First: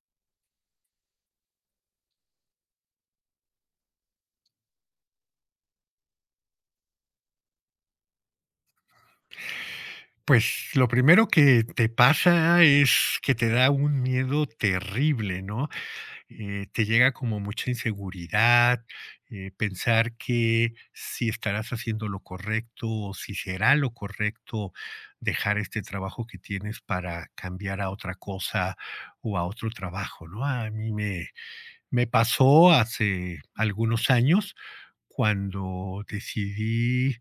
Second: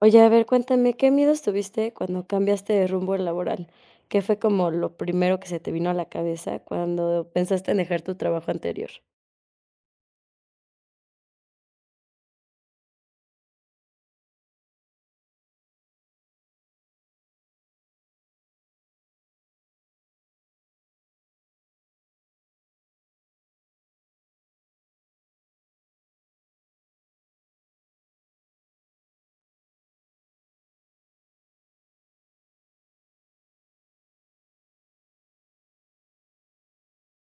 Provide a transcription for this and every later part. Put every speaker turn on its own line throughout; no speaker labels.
Oye, a ver, cuéntame, ¿qué miedos tuviste cuando cambiaste de rumbo laboral? ¿Qué fue como lo primero que se te vino a la cabeza cuando pensaste en dejar tu trabajo anterior?
Pues lo primero que te pasa es que te da un miedo terrible, ¿no? Te llega como mucha inseguridad, pensar que si estarás haciendo lo correcto o si será lo correcto dejar este trabajo que tienes para cambiar a otra cosa o a otro trabajo, ¿no? Me pasó hace algunos años cuando decidí,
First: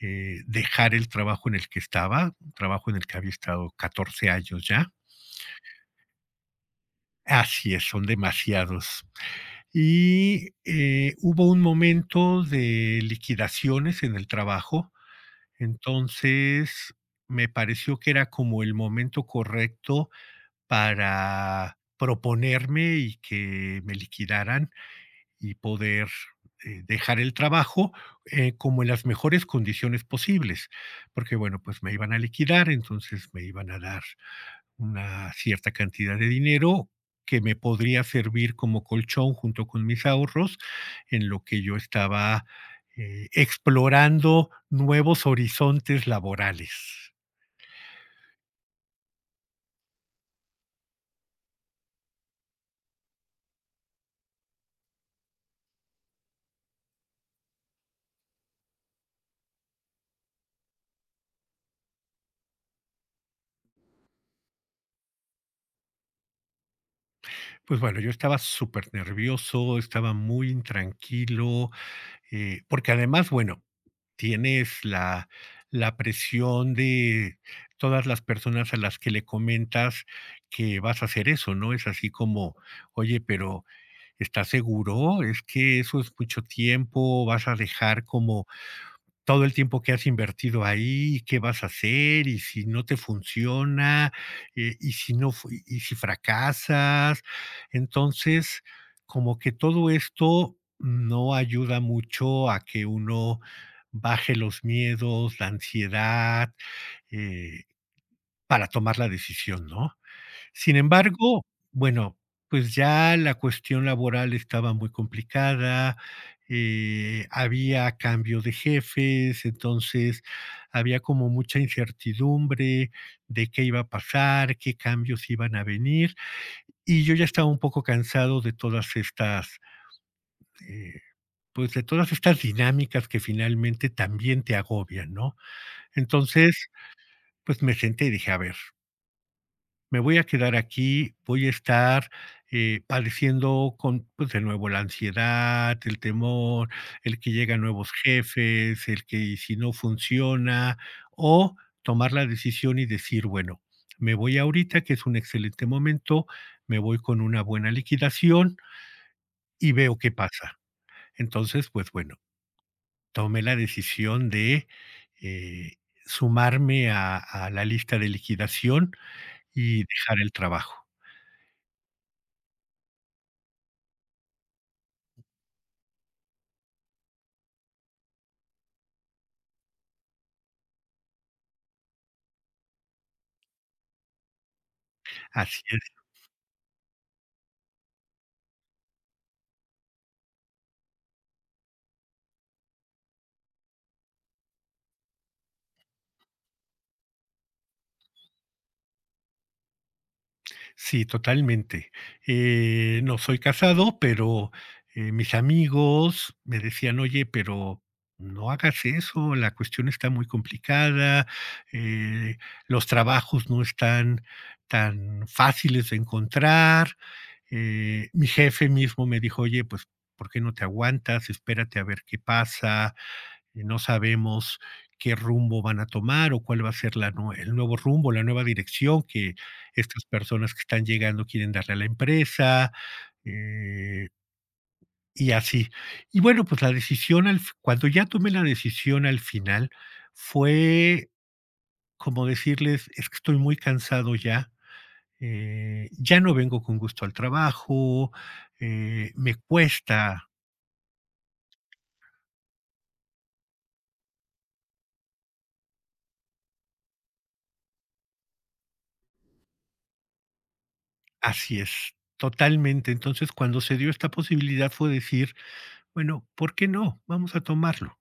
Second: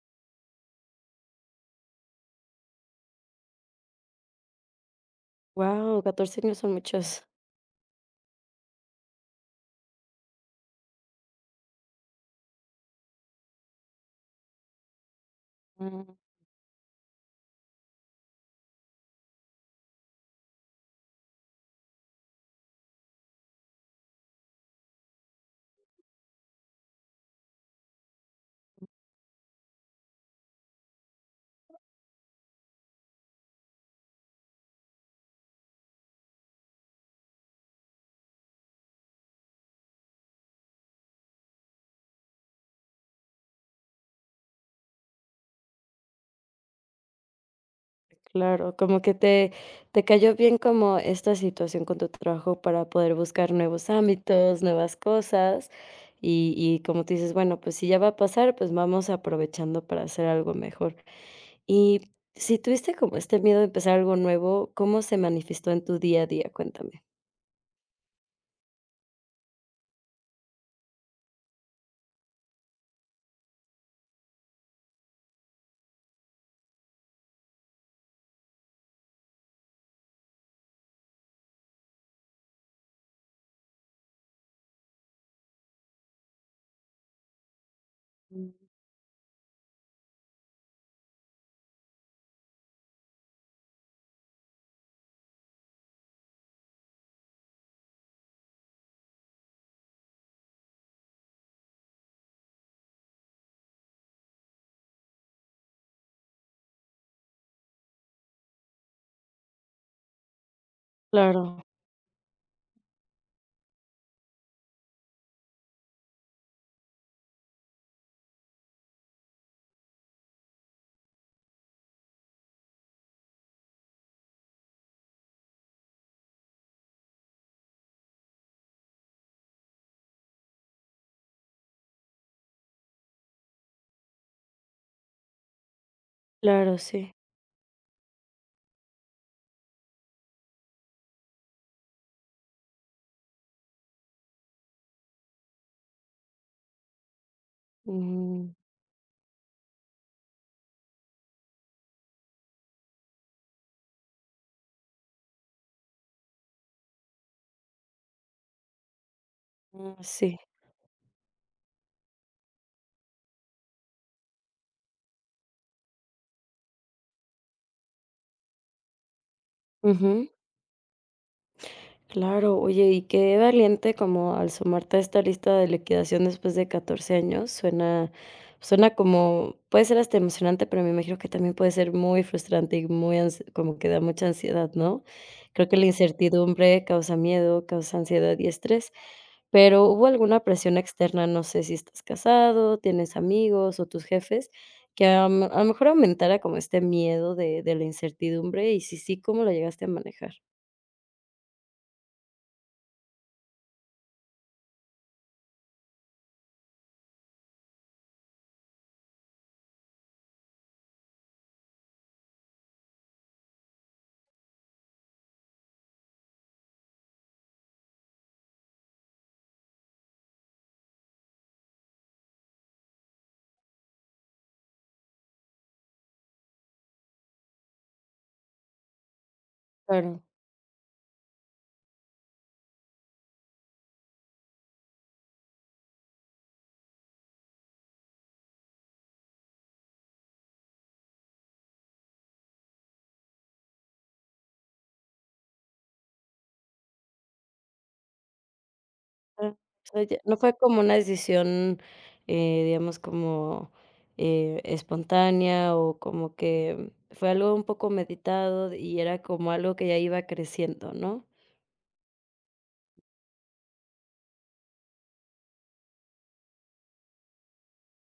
eh, dejar el trabajo en el que estaba, un trabajo en el que había estado 14 años ya.
Wow, 14 años son muchos.
Así es, son demasiados. Hubo un momento de liquidaciones en el trabajo,
Mm,
entonces me pareció que era como el momento correcto para proponerme y que me liquidaran y poder dejar el trabajo como en las mejores condiciones posibles, porque bueno, pues me iban a liquidar, entonces me iban a dar una cierta cantidad de dinero que me podría servir como colchón junto con mis ahorros en lo que yo estaba explorando nuevos horizontes laborales.
claro, como que te cayó bien como esta situación con tu trabajo para poder buscar nuevos ámbitos, nuevas cosas, y como tú dices, bueno, pues si ya va a pasar, pues vamos aprovechando para hacer algo mejor. Y si tuviste como este miedo de empezar algo nuevo, ¿cómo se manifestó en tu día a día? Cuéntame.
Pues bueno, yo estaba súper nervioso, estaba muy intranquilo, porque además, bueno, tienes la presión de todas las personas a las que le comentas que vas a hacer eso, ¿no? Es así como: "Oye, pero, ¿estás seguro? Es que eso es mucho tiempo, vas a dejar como
Mm,
todo el tiempo que has invertido ahí, y qué vas a hacer, y si no te funciona, y si fracasas". Entonces, como que todo esto no ayuda mucho a que uno baje los miedos, la ansiedad, eh, para tomar la decisión, ¿no? Sin embargo,
claro,
bueno, pues ya la cuestión laboral estaba muy complicada, había cambio de jefes, entonces había como mucha incertidumbre de qué iba a pasar, qué cambios iban a venir, y yo ya estaba un poco cansado de todas estas, eh, de todas estas dinámicas que finalmente también te agobian, ¿no? Entonces,
claro, sí.
pues me senté y dije, a ver, me voy a quedar aquí, voy a estar, padeciendo con, pues, de nuevo la ansiedad, el temor, el que llegan nuevos
Mm,
jefes, el que, ¿y si no funciona? O tomar la decisión y decir: "Bueno, me voy ahorita, que es un excelente momento, me voy con una buena liquidación y
mm,
veo qué
sí.
pasa". Entonces, pues, bueno, tomé la decisión de, eh, sumarme a la lista de liquidación y dejar el trabajo.
Claro, oye, y qué valiente como al sumarte a esta lista de liquidación después de 14 años, suena suena como puede ser hasta emocionante, pero me imagino que también puede ser muy frustrante y muy ans como que da mucha ansiedad, ¿no?
Así
Creo que la
es.
incertidumbre causa miedo, causa ansiedad y estrés, pero ¿hubo alguna presión externa? No sé si estás casado, tienes amigos o tus jefes, que a lo mejor aumentara como este miedo de la incertidumbre, y si sí, ¿cómo lo llegaste a manejar?
Sí, totalmente. No soy casado, pero, mis amigos me decían: "Oye, pero no hagas eso, la cuestión está muy complicada, eh, los trabajos no están tan fáciles de encontrar". Mi jefe mismo me dijo: "Oye, pues, ¿por qué no te aguantas? Espérate a ver qué pasa, no sabemos qué rumbo van a tomar o cuál va a ser la nue el nuevo rumbo, la nueva dirección que estas
Claro.
personas que están llegando quieren darle a la empresa", eh, y así. Y bueno, pues la decisión al f cuando ya tomé la decisión al final, fue como decirles: "Es que estoy muy cansado ya, ya no vengo con gusto al trabajo, me
Ah, o sea, ya-
cuesta".
no fue como una decisión, digamos, como, espontánea, o como que fue algo un poco meditado y era como algo que ya iba creciendo, ¿no?
Así es, totalmente. Entonces, cuando se dio esta posibilidad fue decir: bueno, ¿por qué no? Vamos a tomarlo.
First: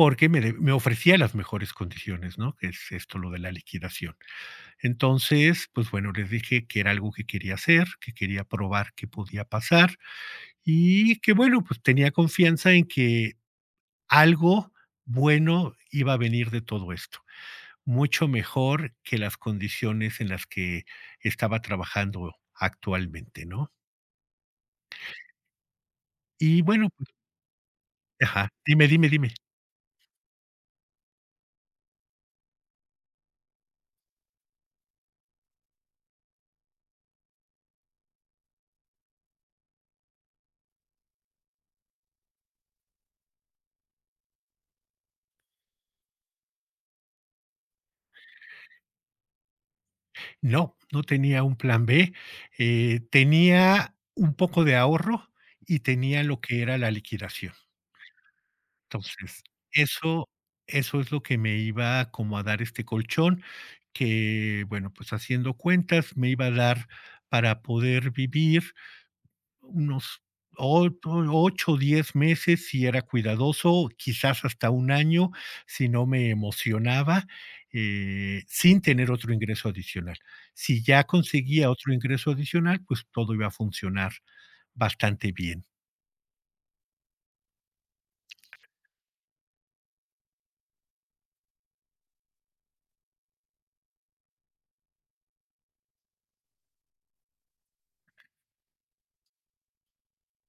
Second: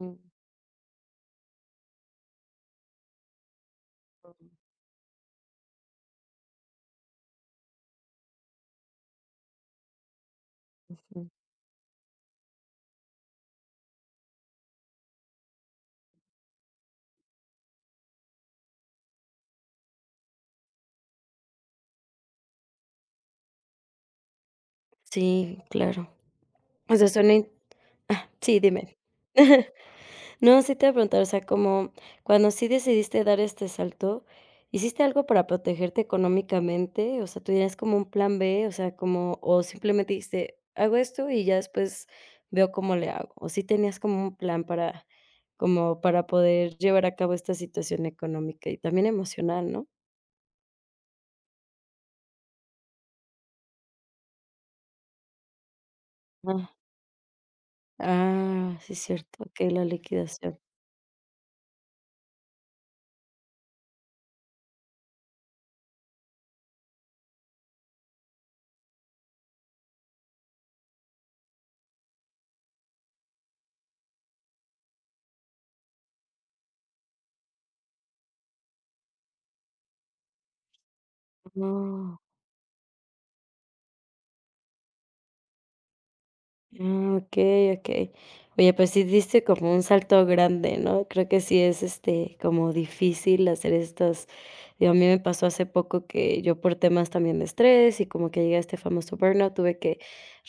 Mm,
me ofrecía las mejores condiciones, ¿no? Que es esto lo de la liquidación. Entonces, pues bueno, les dije que era algo que quería hacer, que quería probar qué podía pasar, y
ujú.
que bueno, pues tenía confianza en que algo bueno iba a venir de todo esto, mucho mejor que las condiciones en las que estaba trabajando actualmente, ¿no?
Sí, claro.
Y bueno,
O sea,
pues
suena in ah,
ajá,
sí, dime.
dime.
No, sí te iba a preguntar, o sea, como cuando sí decidiste dar este salto, ¿hiciste algo para protegerte económicamente? O sea, ¿tú tienes como un plan B? O sea, como o simplemente dijiste: "Hago esto y ya después veo cómo le hago", ¿o sí tenías como un plan para como para poder llevar a cabo esta situación económica y también emocional, no?
No, no tenía un plan B, tenía un poco de ahorro y tenía lo que
Ah,
era la liquidación.
ah, sí, es
Entonces,
cierto. Okey, la
eso
liquidación.
eso es lo que me iba como a dar este colchón que, bueno, pues haciendo cuentas me iba a dar para poder vivir unos 8 o 10 meses si era cuidadoso, quizás hasta un año si no me emocionaba, sin tener otro ingreso adicional. Si ya conseguía otro
No.
ingreso adicional, pues todo iba a funcionar bastante bien.
Ah, okey, okey. Oye, pues sí diste como un salto grande, ¿no? Creo que sí es, este, como difícil hacer estas digo, a mí me pasó hace poco que yo por temas también de estrés y como que llegué a este famoso burnout, tuve que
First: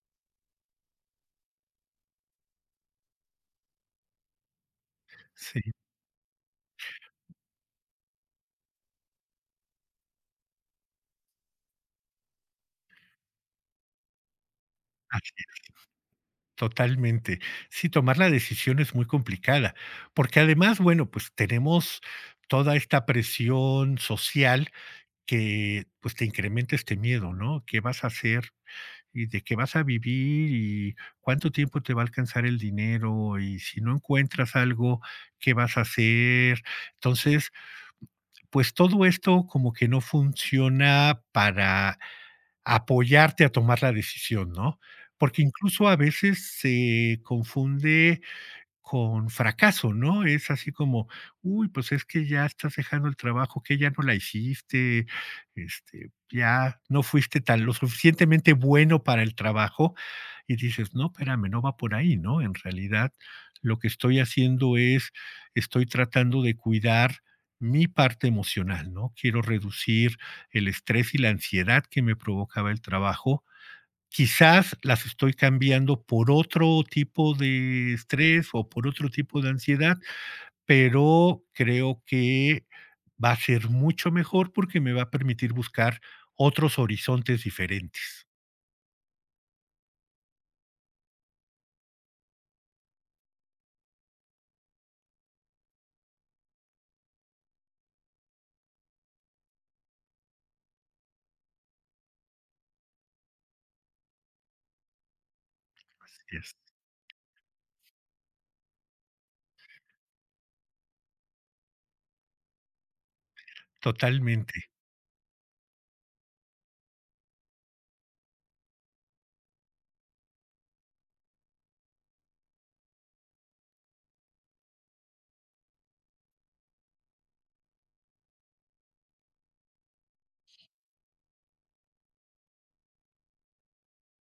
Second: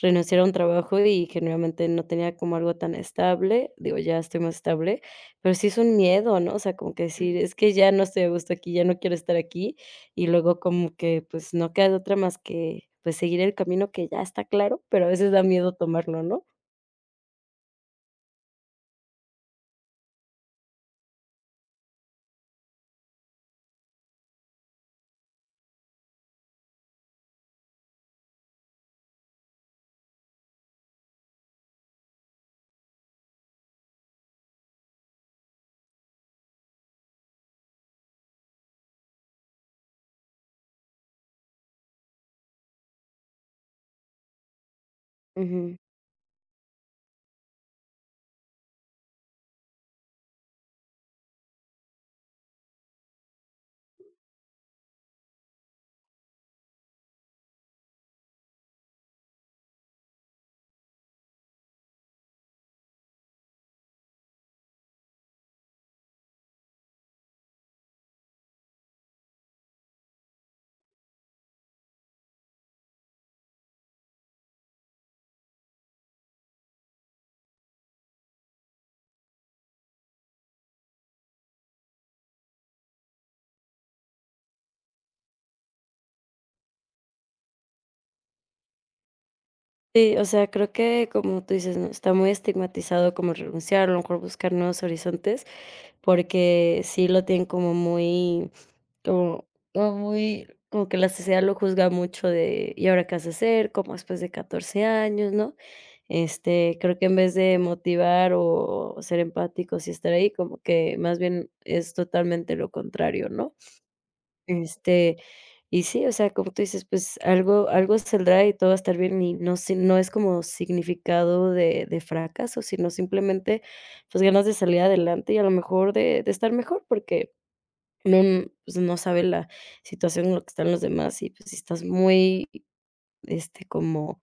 renunciar a un trabajo y generalmente no tenía como algo tan estable, digo, ya estoy más estable, pero
Sí,
sí es un miedo, ¿no? O sea, como que decir: "Es que ya no estoy a gusto aquí, ya no quiero estar aquí", y luego como que, pues, no queda de otra más que, pues, seguir el camino que ya está claro, pero a veces
así
da
es,
miedo tomarlo, ¿no?
totalmente. Sí, tomar la decisión es muy complicada, porque además, bueno, pues tenemos toda esta presión social que pues te incrementa este miedo, ¿no? ¿Qué vas a hacer y de qué vas a vivir y cuánto tiempo te va a alcanzar el dinero y si no encuentras algo, ¿qué vas a hacer? Entonces, pues todo esto como que no funciona para apoyarte a tomar la decisión, ¿no? Porque
Ujú.
incluso a veces se confunde con fracaso, ¿no? Es así como, uy, pues es que ya estás dejando el trabajo, que ya no la hiciste, este, ya no fuiste tan lo suficientemente bueno para el trabajo. Y dices, no, espérame, no va por ahí, ¿no? En realidad, lo que estoy haciendo es, estoy tratando de cuidar mi parte emocional, ¿no? Quiero reducir el estrés y la ansiedad que me provocaba el trabajo. Quizás las estoy cambiando por otro tipo de estrés o por otro tipo de ansiedad, pero creo que va a ser mucho mejor porque me va a permitir buscar otros horizontes diferentes.
Sí, o sea, creo que como tú dices, ¿no? Está muy estigmatizado como renunciar, a lo mejor buscar nuevos horizontes, porque sí lo tienen como, como muy, como que la sociedad lo juzga mucho de, ¿y ahora qué vas a hacer? Como después de 14 años, ¿no?
Así es.
Este, creo que en vez de motivar o ser empáticos y estar ahí, como que más bien es totalmente lo contrario, ¿no?
Totalmente,
Este, y sí, o sea, como tú dices, pues algo saldrá y todo va a estar bien, y no si no es como significado de fracaso, sino simplemente, pues, ganas de salir adelante y a lo mejor de estar mejor, porque no pues, no sabe la situación en la que están los demás y, pues, si estás muy, este, como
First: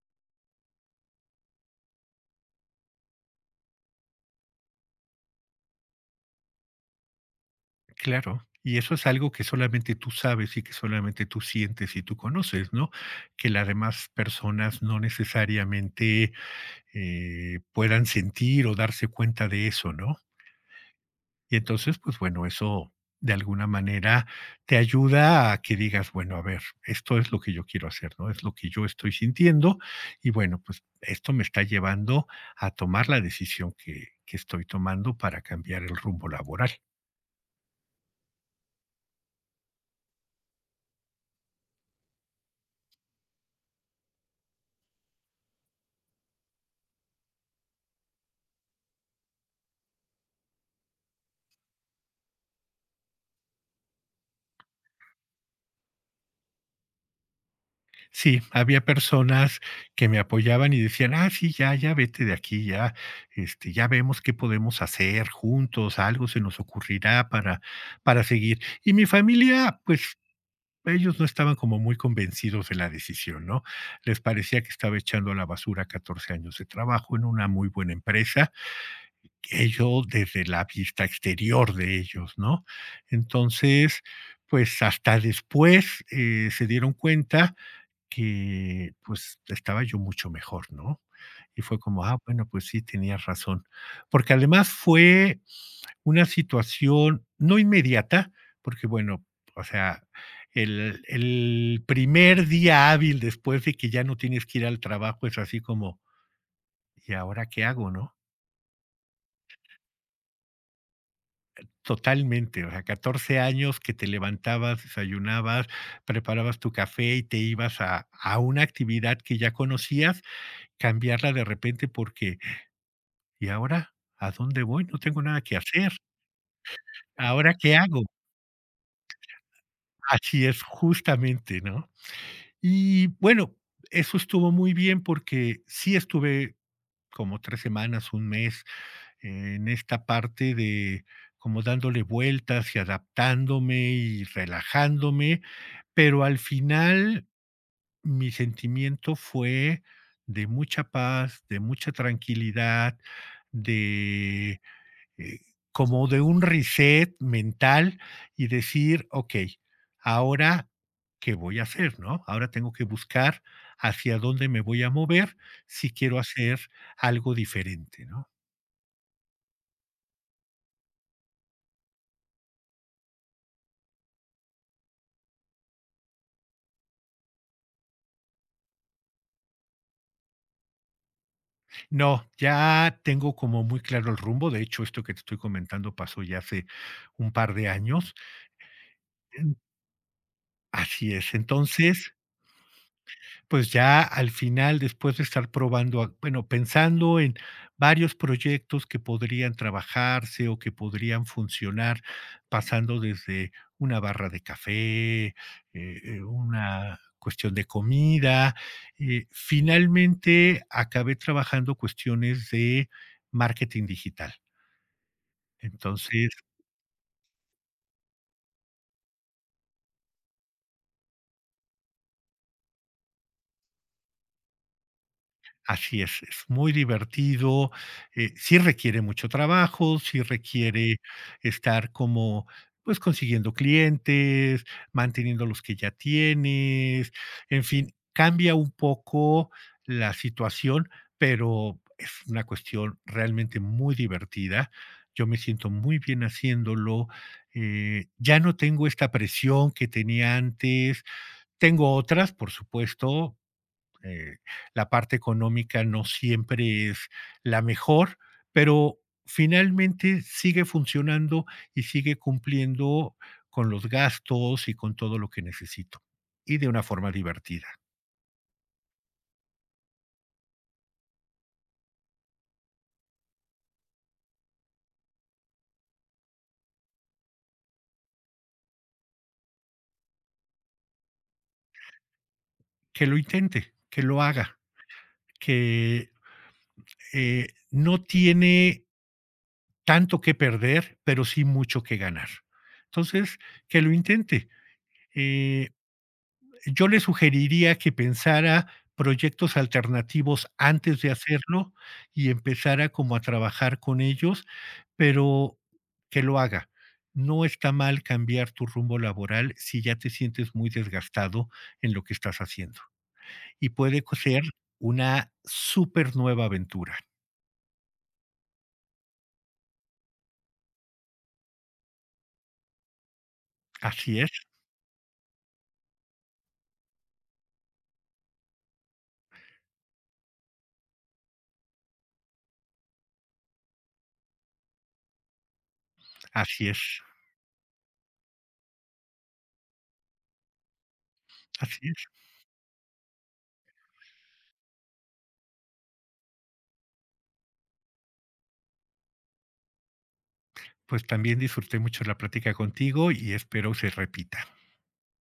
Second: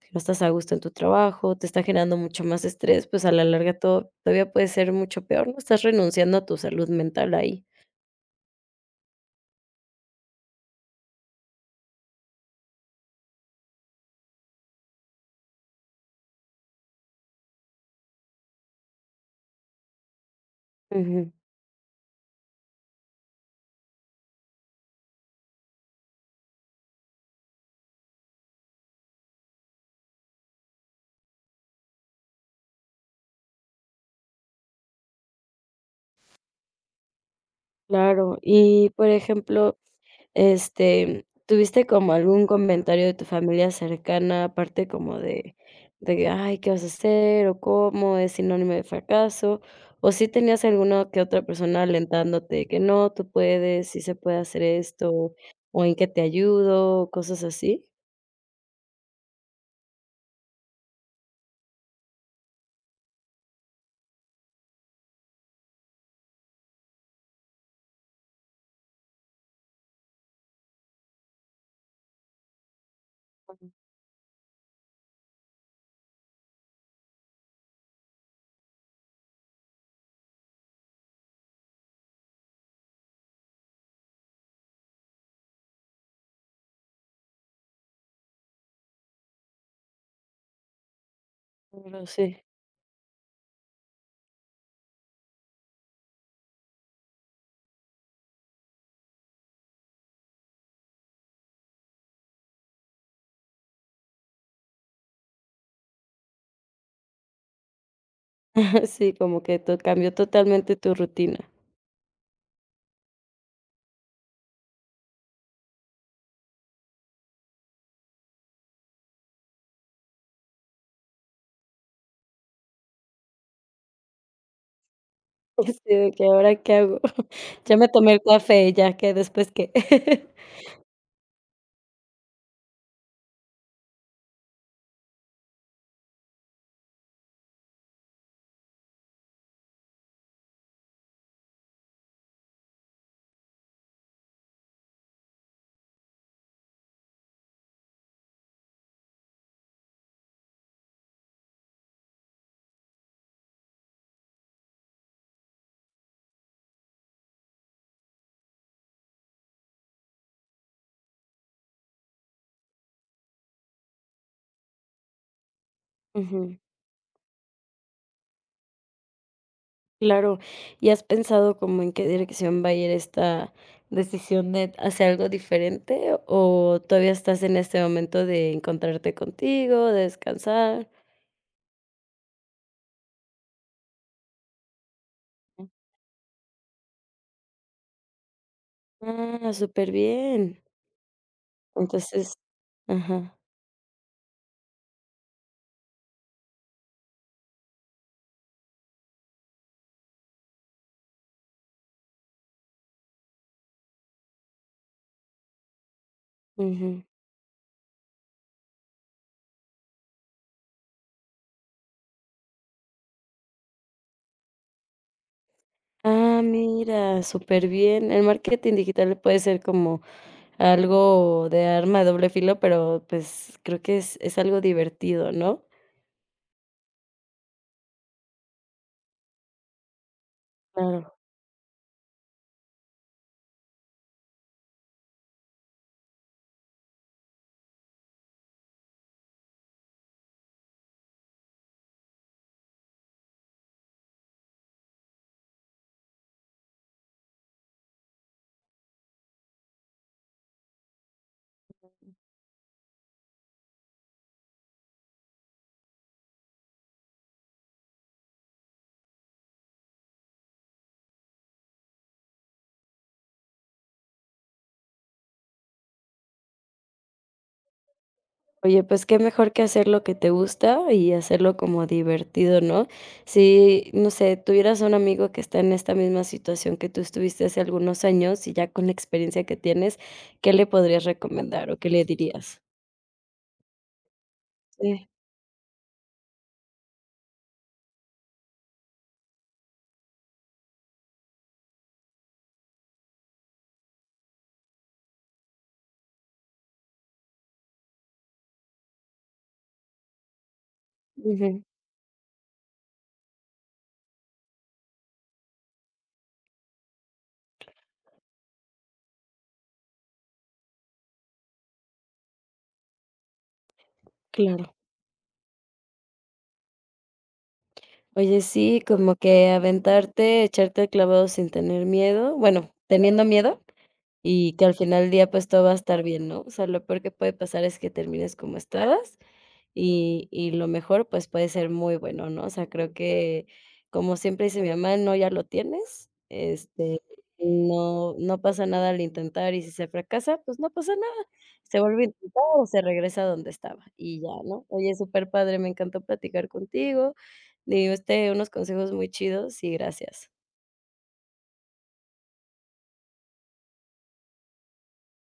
que no estás a gusto en tu trabajo, te está generando mucho más estrés, pues, a la larga todo todavía puede ser mucho peor, ¿no? Estás renunciando a tu salud mental ahí.
claro. Y eso es algo que solamente tú sabes y que solamente tú sientes y tú conoces, ¿no? Que las demás personas no necesariamente puedan sentir o darse cuenta de eso, ¿no?
Ujú,
Y entonces, pues bueno, eso de alguna manera te ayuda a que digas, bueno, a ver, esto es lo que yo quiero hacer, ¿no? Es lo que yo estoy sintiendo y bueno, pues esto me está llevando a tomar la decisión que estoy tomando para cambiar el rumbo laboral.
claro. Y, por ejemplo, este, ¿tuviste como algún comentario de tu familia cercana, aparte como de que: "Ay, ¿qué vas a hacer?", o "¿Cómo?", "Es sinónimo de fracaso", o sí tenías alguna que otra persona alentándote de que: "No, tú puedes, sí se puede hacer esto", o "¿En qué te ayudo?", o cosas así?
Sí, había personas que me apoyaban y decían, ah, sí, ya vete de aquí, ya, este, ya vemos qué podemos hacer juntos, algo se nos ocurrirá para seguir. Y mi familia, pues ellos no estaban como muy convencidos de la decisión, ¿no? Les parecía que estaba echando a la basura 14 años de trabajo en una muy buena empresa, ellos desde la vista exterior de ellos, ¿no? Entonces, pues hasta después se dieron cuenta que pues estaba yo mucho mejor, ¿no? Y fue como,
Pero
ah,
sí.
bueno, pues sí, tenías razón. Porque además fue una situación no inmediata, porque bueno, o sea, el primer día hábil después de que ya no tienes que ir al trabajo es así como, ¿y ahora qué hago, no?
Sí, como que to cambió totalmente tu rutina.
Totalmente, o sea, 14 años que te levantabas, desayunabas, preparabas tu café y te ibas a una actividad que ya conocías, cambiarla de repente porque, ¿y ahora a dónde voy? No tengo nada que hacer,
Sí, de que, ¿ahora qué hago?
¿ahora
Ya
qué
me
hago?
tomé el café, ¿ya que ¿Después qué?
Así es, justamente, ¿no? Y bueno, eso estuvo muy bien porque sí estuve como 3 semanas, un mes en esta parte de como dándole vueltas y adaptándome y relajándome, pero al final mi sentimiento fue de mucha paz, de mucha tranquilidad, de eh, como de un reset mental y decir, ok, ahora, ¿qué voy a hacer? ¿No? Ahora tengo que buscar hacia dónde me voy a mover si quiero
Ujú.
hacer algo diferente, ¿no?
Claro, ¿y has pensado como en qué dirección va a ir esta decisión de hacer algo diferente o todavía estás en este momento de encontrarte contigo, de descansar?
No, ya tengo como muy claro el rumbo. De hecho, esto que te estoy comentando pasó ya hace un par de años.
Ah, súper bien.
Así es. Entonces,
Entonces ajá,
pues ya al final, después de estar probando, a bueno, pensando en varios proyectos que podrían trabajarse o que podrían funcionar, pasando desde una barra de café, una
ujú.
cuestión de comida, finalmente acabé trabajando cuestiones de marketing digital. Entonces,
Ah, mira, súper bien. El marketing digital puede ser como algo de arma de doble filo, pero, pues, creo que es algo divertido, ¿no?
así es muy divertido, sí requiere mucho trabajo, sí requiere
Claro.
estar como, pues, consiguiendo clientes, manteniendo los que ya tienes, en fin, cambia un poco la situación, pero es una cuestión realmente muy divertida. Yo me siento muy bien haciéndolo, ya no tengo esta presión que tenía antes, tengo otras, por supuesto, eh, la parte económica no siempre es la mejor, pero finalmente sigue funcionando y sigue cumpliendo con los gastos y con todo lo que necesito. Y de una forma divertida.
Oye, pues qué mejor que hacer lo que te gusta y hacerlo como divertido, ¿no? Si, no sé, tuvieras un amigo que está en esta misma situación que tú estuviste hace algunos años y ya con la experiencia que tienes, ¿qué le podrías recomendar o qué le dirías?
Que lo intente, que lo haga,
Sí,
que no tiene tanto que perder, pero sí mucho que ganar. Entonces, que lo intente. Eh, yo le sugeriría que pensara proyectos alternativos antes de
ujú,
hacerlo y empezara como a trabajar con ellos, pero que lo haga. No está mal cambiar tu rumbo laboral si ya te sientes muy desgastado en lo que estás haciendo. Y ser
claro.
una súper nueva aventura.
Oye, sí, como que aventarte, echarte el clavado sin tener miedo, bueno, teniendo miedo.
Así es,
Y que al final del día, pues, todo va a estar bien, ¿no? O sea, lo peor que puede pasar es que termines como estabas y lo mejor, pues, puede ser muy bueno, ¿no? O sea, creo que, como siempre dice mi mamá: "No, ya lo tienes",
así es,
este, no pasa nada al intentar y si se fracasa, pues, no pasa nada, se
así
vuelve a
es.
intentar o se regresa a donde estaba y ya, ¿no? Oye, súper padre me encantó platicar contigo, me diste unos consejos muy chidos y gracias.
Pues también disfruté mucho la plática contigo y espero se repita.